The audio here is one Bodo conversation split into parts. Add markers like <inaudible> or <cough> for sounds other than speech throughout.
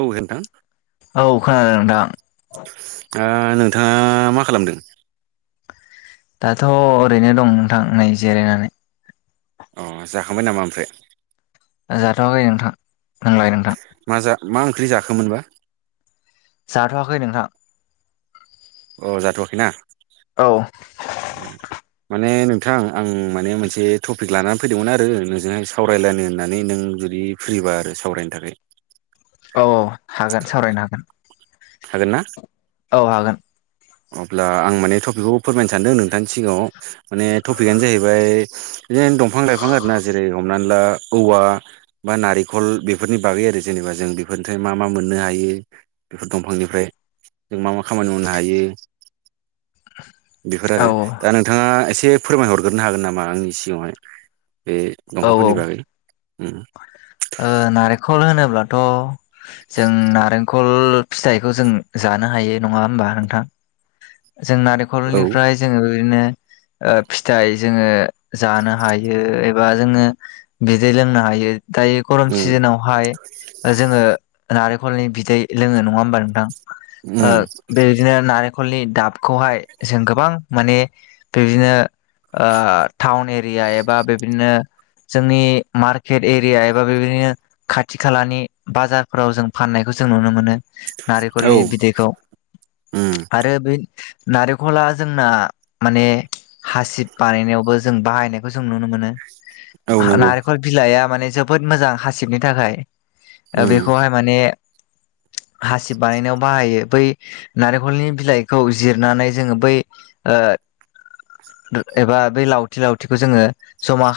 औ होनथां औ खोनादों नोंथां नोंथाङा मा खालामदों दाथ' ओरैनो दं नोंथां नै जिरायनानै अ जाखांबाय नामा ओमफ्राय जाथ'आखै नोंथां नोंलाय नोंथां मा मा ओंख्रि जाखोमोनबा जाथ'वाखै नोंथां अ जाथ'वाखैना औ औ माने नोंथां आं माने मोनसे टपिक लानानै फैदोंमोन आरो नोंजोंहाय सावरायलायनो होननानै नों जुदि फ्रिबा आरो सावरायनो थाखाय औ औ हागोन सावरायनो हागोन थागोन ना औ हागोन अब्ला आं माने टपिकखौ फोरमायनो सानदों नोंथांनि सिगाङाव माने टपिकनो जाहैबाय बिदिनो दंफां लाइफां आरोना जेरै हमनानै ला औवा बा नारेंखल बेफोरनि बागै आरो जेनेबा जों बेफोरनिफ्राय मा मा मोननो हायो दंफांनिफ्राय जों मा मा खामानि मावनो हायो बेफोर औ आरो दा नों नोंथाङा एसे फोरमायहरग्रोनो हागोन नामा आंनि सिगाङावहाय बे औ दंफांफोरनि बागै उम ओ नारेंखल होनोब्लाथ' जों नारेंखल फिथाइखौ जों जानो हायो नङा होमबा नोंथां जों औ नारेंखलनिफ्राय जोङो बिदिनो औ फिथाइ जोङो जानो हायो एबा जोङो बिदै लोंनो हायो दायो गरम उम सिजोनावहाय जोङो नारेंखलनि बिदै लोङो नङा होमबा नोंथां ओ उम बेबायदिनो नारें खलनि दाबखौहाय जों गोबां माने बिदिनो ओ टाउन एरिया एबा बे बादिनो जोंनि मार केेट एरिया एबा बेबायदिनो खाथि खालानि बाजारफोराव जों फाननायखौ जों नुनो मोनो औ नारेंखलनि बिदैखौ उम आरो बे नारेंखला जोंना माने हासिब बानायनायावबो जों बाहायनायखौ जों नुनो मोनो औ नंगौ नारेंखल बिलाइआ माने जोबोद मोजां हासिबनि थाखाय ओ उम बेखौहाय माने हासिब बानायनायाव बाहायो बै नारेंखलनि बिलाइखौ जिरनानै जोङो बै औ एबा बे लावथि लावथिखौ जोङो जमा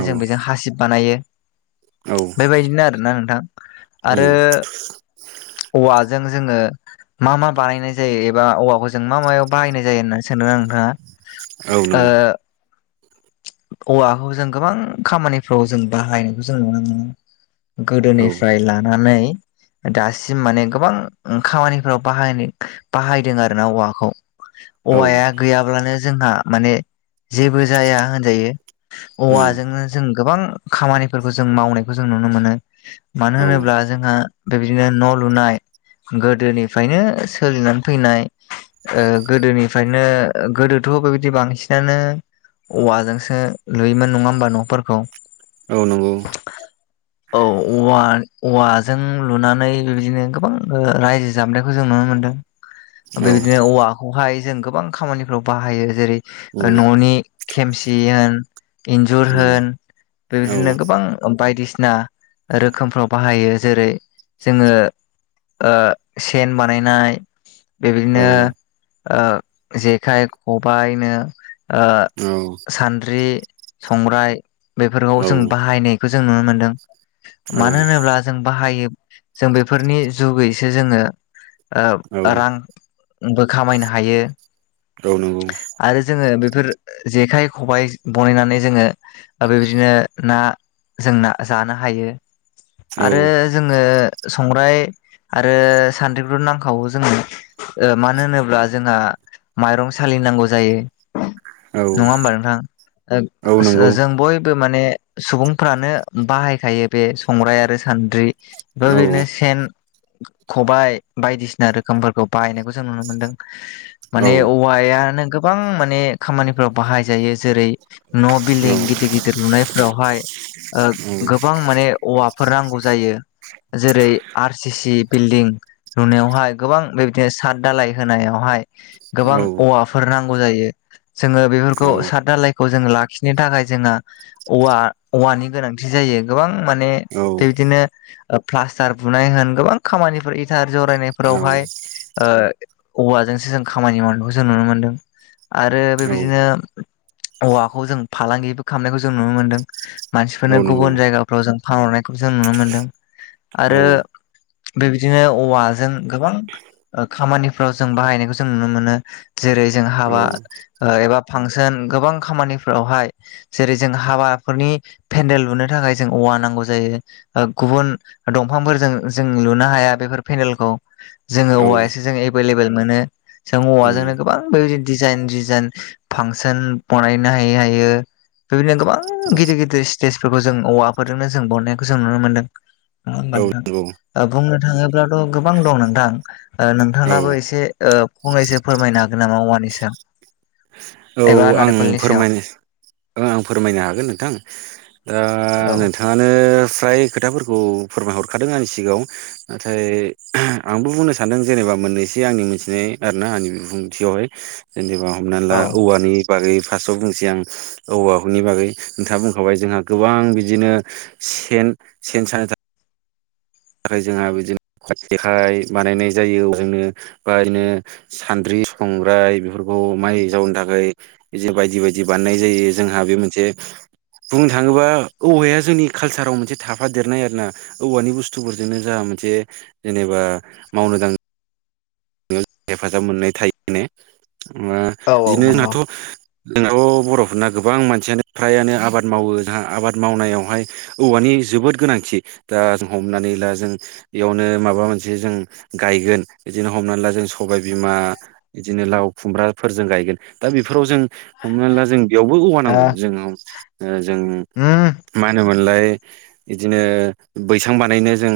औ जों बेजों हासिब बानायो औ बेबायदिनो आरोना नोंथां आरो उम औवाजों जोङो मा मा बानायनाय जायो एबा औवाखौ जों मा मायाव बाहायनाय जायो होनना सोंदों आं औ औवाखौ जों गोबां खामानि फ्राव जों बाहायनायखौ जों नुनो मोनो औ गोदोनिफ्राय लानानै दासिम माने गोबां खामानिफोराव बाहाय बाहायदों आरो ना औवाखौ औ औवाया गैयाब्लानो जोंहा माने जेबो जाया होनजायो उम औवाजोंनो जों गोबां खामानिफोरखौ जों मावनायखौ जों नुनो मोनो मानो औ होनोब्ला जोंहा बेबादिनो न' लुनाय गोदोनिफ्रायनो सोलिनानै फैनाय ओ गोदोनिफ्रायनो गोदोथ' बेबायदि बांसिनानो औवाजोंसो लुयोमोन नङा होमबा न'फोरखौ औ नंगौ औ औवा औवाजों लुनानै बिबदिनो गोबां रायजो जाबोनायखौ जों नुनो मोन्दों औ बेबायदिनो औवाखौहाय जों गोबां खामानिफ्राव बाहायो जेरै ओ उम न'नि खेमसि होन इन्जुर उम होन औ बेबायदिनो गोबां बायदिसिना रोखोमफ्राव बाहायो जेरै जोङो ओ सेन बानायनाय औ बेबायदिनो ओ जेखाइ खबाइनो ओ सान्द्रि संग्राय बेफोरखौ जों बाहायनाय खौ जों नुनो मोन्दों मानो होनोब्ला जों बाहायो जों बेफोरनि जुगैसो जोङो औ ओ रां बो खामायनो हायो औ नांगौ आरो जोङो बेफोर जेखाइ खबाइ बनायनानै जोङो आरो बिदिनो ना जों ना जानो हायो औ आरो जोङो संग्राय आरो सान्द्रिखौथ' नांखागौ जोंनो ओ मानो होनोब्ला जोंहा माइरं सालिनांगौ जायो औ नङा होमबा नोंथां ओ औ नंगौ ओ जों बयबो माने सुबुंफ्रानो बाहायखायो बे संग्राइ आरो सान्द्रि औ बेबायदिनो सेन खबाइ बायदिसिना रोखोमफोरखौ बाहायनायखौ जों जों नुनो मोनदों। माने औ औवायानो गोबां माने खामानिफोराव बाहायजायो जेरै न' बिल्डिं औ गिदिर गिदिर लुनायफोरावहाय ओ गोबां माने औवाफोर नांगौ जायो। जेरै आर सि सि बिल्डिं लुनायावहाय गोबां बेबायदिनो साथ दालाय होनायावहाय गोबां औवाफोर नांगौ जायो। जोङो बेफोरखौ साथ दालायखौ जोङो लाखिनो थाखाय जोंहा औवा औवानि गोनांथि जायो गोबां माने औ बेबायदिनो ओ प्लास्टार बुनाय होन गोबां खामानिफोर इटार जरायनाय फोरावहाय औ ओ औवाजोंसो जों खामानि मावनायखौ जों नुनो मोनदों आरो बेबायदिनो औवाखौ जों फालांगिबो खालामनायखौ जों नुनो मोन्दों मानसिफोरनो औ नंगौ गुबुन जायगाफ्राव जों फानहरनाय खौ जों नुनो मोन्दों आरो औ बेबायदिनो औवाजों गोबां खामानिफ्राव जों बाहायनायखौ जों नुनो मोनो। जेरै जों औ हाबा ओ एबा फांसोन गोबां खामानिफोरावहाय जेरै जों हाबाफोरनि पेन्देल लुनो थाखाय जों औवा नांगौ जायो। ओ गुबुन दंफांफोरजों जों लुनो हाया बेफोर पेन्देलखौ। जोङो औ औवायासो जों एभेलेबल मोनो जों उम औवाजोंनो गोबां बेबायदि डिजाइन डिजाइन फांसोन बनायनो हायो हायो। बेबायदिनो गोबां गिदिर गिदिर स्टेजफोरखौ जों औवाफोरजोंनो जों बनायनायखौ जों नुनो मोन्दों। नङा होमबा औ नंगौ नोंथां? बुंनो थाङोब्लाथ' गोबां दं नोंथां ओ औ नोंथाङाबो एसे ओ फंनैसो फोरमायनो हागोन नामा औवानि सायाव? औ एबा आं नारेंखलनि सायाव? फोरमायनो आं फोरमायनो हागोन नोंथां। ओ औ नोंथाङा आनो फ्राय खोथाफोरखौ फोरमायहरखादों आंनि सिगाङाव। नाथाय आंबो बुंनो सानदों जेनेबा मोननैसो आंनि मोनथिनाय आरोना आंनि बिबुंथियावहाय। जेनेबा हमनानै ला औ औवानि बागै फार्स्टआव बुंसै आं औवा नि बागै नोंथाङा बुंखाबाय जोंहा गोबां बिदिनो सेन सेन सानो था थाखाय जोंहा बिदिनो जेखाइ बानायनाय जायो औवाजोंनो बा इदिनो सान्द्रि, संग्राय बेफोरखौ माइ जावनो थाखाय बिदि बायदि बायदि बानायनाय जायो जोंहा बे मोनसे बुंनो थाङोबा औवाया जोंनि कालसाराव मोनसे थाफादेरनाय आरोना औवानि बुस थुफोरजोंनो जोंहा मोनसे जेनेबा मावनो दांनो हेफाजाब मोननाय थायो ने ओ औ औ बिदिनो नंगौ जोंहाथ' जोंनाथ' बर'फोरना गोबां मानसियानो फ्रायानो आबाद मावो जोंहा आबाद मावनायावहाय औवानि जोबोद गोनांथि दा जों हमनानै ला जों बेयावनो माबा मोनसे जों गायगोन बिदिनो हमनानै ला जों सबाइ बिमा बिदिनो लाव खुमब्राफोर जों गायगोन दा बेफोराव जों हमनानै ला जों बेयावबो औवा ओ नांगौ जोंनाव ओ जों उम मा होनोमोन होनलाय बिदिनो बैसां बानायनो जों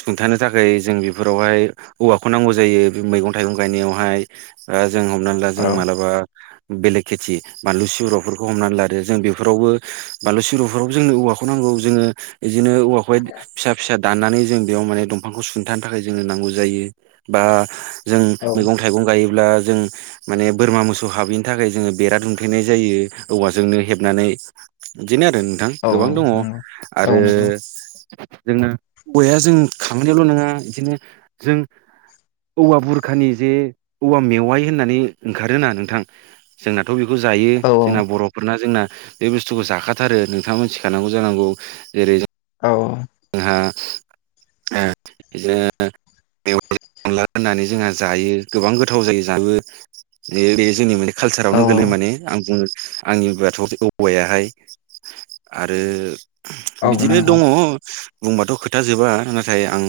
सुंन्थानो थाखाय जों बेफोरावहाय औवाखौ नांगौ जायो बे मैगं थाइगं गायनायावहाय ओ जों हमनानै ला औ जों मालाबा बेलेग खेथि बानलु सिब्र'फोरखौ हमनानै लादो जों बेफोरावबो बानलु सिब्र'फोरावबो जोंनो औवाखौ नांगौ जोङो बिदिनो औवाखौहाय फिसा फिसा दाननानै जों बेयाव माने दंफांखौ सुंथानो थाखाय जोंनो नांगौ जायो बा जों औ मैगं थाइगं गायोब्ला जों माने बोरमा मोसौ हाबैनि थाखाय जोङो बेरा दुमथेनाय जायो। औवाजोंनो हेबनानै बिदिनो आरो नों थां गोबां दङ औ आरो नंगौ जोङो औवाया जों खामानियावल' नङा बिदिनो जों औवा बुर खानि जे औवा मेवाइ होननानै ओंखारोना नोंथां? जोंनाथ' बेखौ जायो औ जोंना बर' फोरना जोंना बे बुस्थुखौ जाखाथारो नोंथाङा मिथिखानांगौ जानांगौ जेरै औ। जोंहा ओ बिदिनो बेयावहाय अनला होननानै जोंहा जायो गोबां गोथाव जायो जानोबो बे बेयो जोंनि माने कालसारावनो गोलैयो माने आं बुङो। आंनि उाथ' औवायाहाय आरो बिदिनो नंगौ दङ बुंबाथ' खोथााजोबा नाथाय आं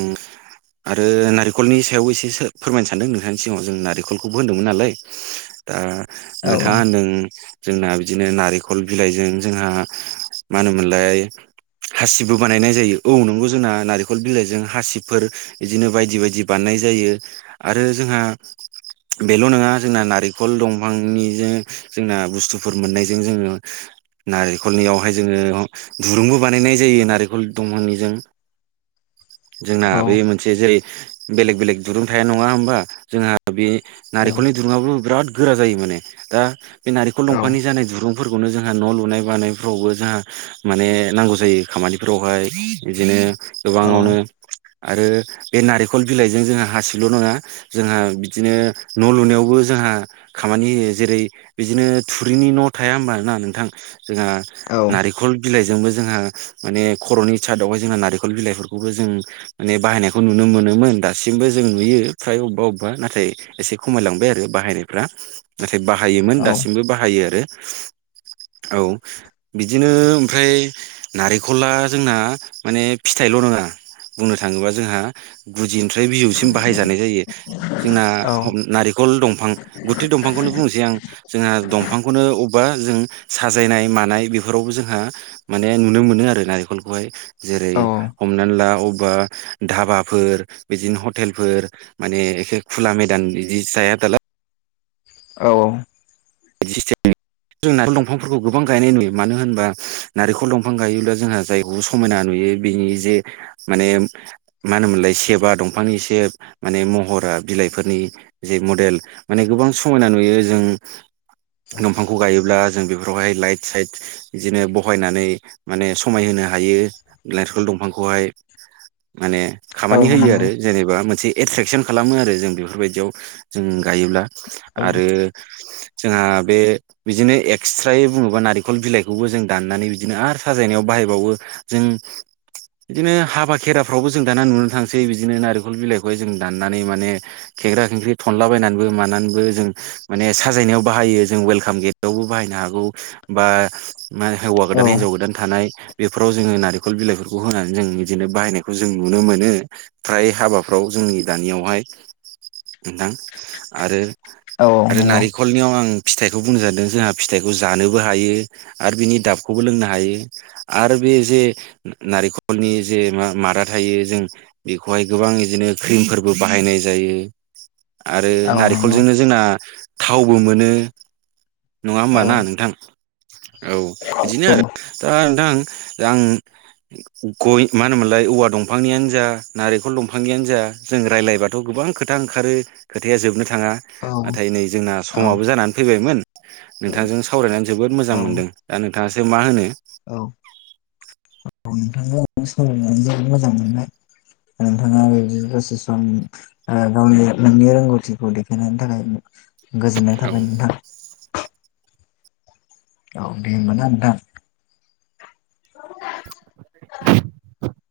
आरो नारेंखलनि सायावबो एसे फोरमायनो सानदों नोंथांनि सिगाङाव जों नारेंखलखौबो होनदोंमोन नालाय दा नोंथाङा होनदों जोंना बिदिनो नारेंखल बिलाइजों जोंहा मा होनोमोनलाय हासिबो बानायनाय जायो। औ नोंगौ जोंना नारेंखल बिलाइजों हासिफोर बिदिनो बायदि बायदि बानायनाय जायो। आरो जोंहा बेल' नङा जोंना नारेंखल दंफांनिजों जोंना बुस्थुफोर मोननायजों जोङो नारेंखलनियावहाय जोङो दुरुंबो बानायनाय जायो। नारेंखल दंफांनिजों। जोंना औ बे मोन से जेरै बेलेग बेलेग दुरुं थाया नङा होमबा जोंहा बे औ नारेखलनि दूरुंआ बो बिराद गोरा जायो माने दा बे औ दंफांनि जानाय जानाय दुुरुं फोरफोरखौनो जोंहा न' लुनाय बानायफ्रावबो जोंहा माने नांगौ जायो खामानिफोरावहाय। बिदिनो औ गोबाङावनो आरो बे नारेंखल बिलाइजों जोंहा हासिल' नङा। जोंहा बिदिनो न' लुनायावबो जोंहा खामानि होयो जेरै बिदिनो थुरिनि न' थाया होमब ना नोंथां? जोंहा नंगौ औ औ नारेंखल बिलाइजोंबो जोंहा माने खर'नि सादआवहाय जोंहा नारेंखल बिलाइफोरखौबो जों माने बाहायनायखौ नुनो मोनोमोन दासिमबो जों नुयो फ्राय अबेबा अबेबा नाथाय एसे खमायलांबाय आरो बाहायनायफ्रा नाथाय बाहायोमोन औ दासिमबो बाहायो आरो। औ बिदिनो ओमफ्राय नारेंखला जोंना माने फिथाइल' नङा बुंनो थाङोब्ला जोंहा गुदिनिफ्राय बिजौसिम बाहाय जानाय जायो। जोंना औ हम नारि खल दंफां गुथै दंफांखौनो बुंनोसै आं। जोंहा दंफांखौनो अबेबा जों साजायनाय मानाय बेफोरावबो जोंहा माने नुनो मोनो आरो नारेंखलखौहाय जेरै औ हमनानै ला अबेबा धाबाफोर बिदिनो हटेलफोर माने एखे खुला मेदान बिदि जाया दालाय औ औ बिदि सिसथिमनि जों नारेंखल दंफांफोरखौ गोबां गायनाय नुयो। मानो होनबा नारेंखल दंफां गायोब्ला जोंहा जाय बे समायना नुयो बिनि जे माने मा होनोमोनलाय सेबा दंफांनि सेब माने महरा बिलाइफोरनि जे मडेल माने गोबां समायना नुयो जों दंफांखौ गायोब्ला जों बेफोरावहाय लाइट साइट बिदिनो बहायनानै माने समायहोनो हायो नरेंखल दंफांखौहाय। माने औ खामानि होयो नंगौ आरो जेनेबा मोनसे एट्रेकसन खालामो आरो जों बेफोरबायदियाव जों गायोब्ला। औ आरो जोंहा बे बिदिनो एक्सट्रायै बुङोबा नारेंखल बिलाइखौबो जों दाननानै बिदिनो आरो साजायनायाव बाहायबावो। जों बिदिनो हाबा खेराफ्रावबो जों दाना नुनो थांसै बिदिनो नारेंखल बिलाइखौहाय जों दाननानै माने खेंख्रा खेंख्रि थनला बायनानैबो मानानैबो जों माने साजायनायाव बाहायो जों वेलकाम गेटावबो बाहायनो हागौ बा मा हौवा औ गोदान हिनजाव गोदान थानाय बेफोराव जोङो नारेंखल बिलाइफोरखौ होनानै जों बिदिनो बाहायनायखौ जों नुनो मोनो। फ्राय हाबाफ्राव जोंनि दानियावहाय ओनथां आरो औ आरो नंगौ नारिखलनियाव आं आं फिथाइखौ बुंनो जादों जोंहा फिथाइखौ जानोबो हायो आरो बिनि दाबखौबो लोंनो हायो। आरो बे जे नारेंखलनि जे मा मादा थायो जों बेखौहाय गोबां बिदिनो क्रिमफोरबो बाहायनाय जायो। आरो औ नंगौ नारेंखलजोंनो जोंना थावबो मोनो नङा औ होमबा ना नोंथां औ बिदिनो आरो दा नोंथां आं गय मा होनोमोनलाय औवा दंफांनियानो जा नारेंखल दंफांनियानो जा जों रायज्लायबाथ' गोबां खोथा ओंखारो खोथाया जोबनो थाङा नाथाय नै जोंना औ समाबो जानानै फैबायमोन नोंथांजों सावरायनानै जोबोद मोजां औ मोनदों दा नोंथाङासो मा होनो औ औ नोंथां सायनानै जोबोद मोजां मोनबाय नोंथाङा बेदि दसे सम गावनि नोंनि रोंगौथिखौ देखायनायनि थाखाय गोजोननाय औ थाबाय नोंथां। औ दे होमबा ना नोंथां। औ। <inaudible>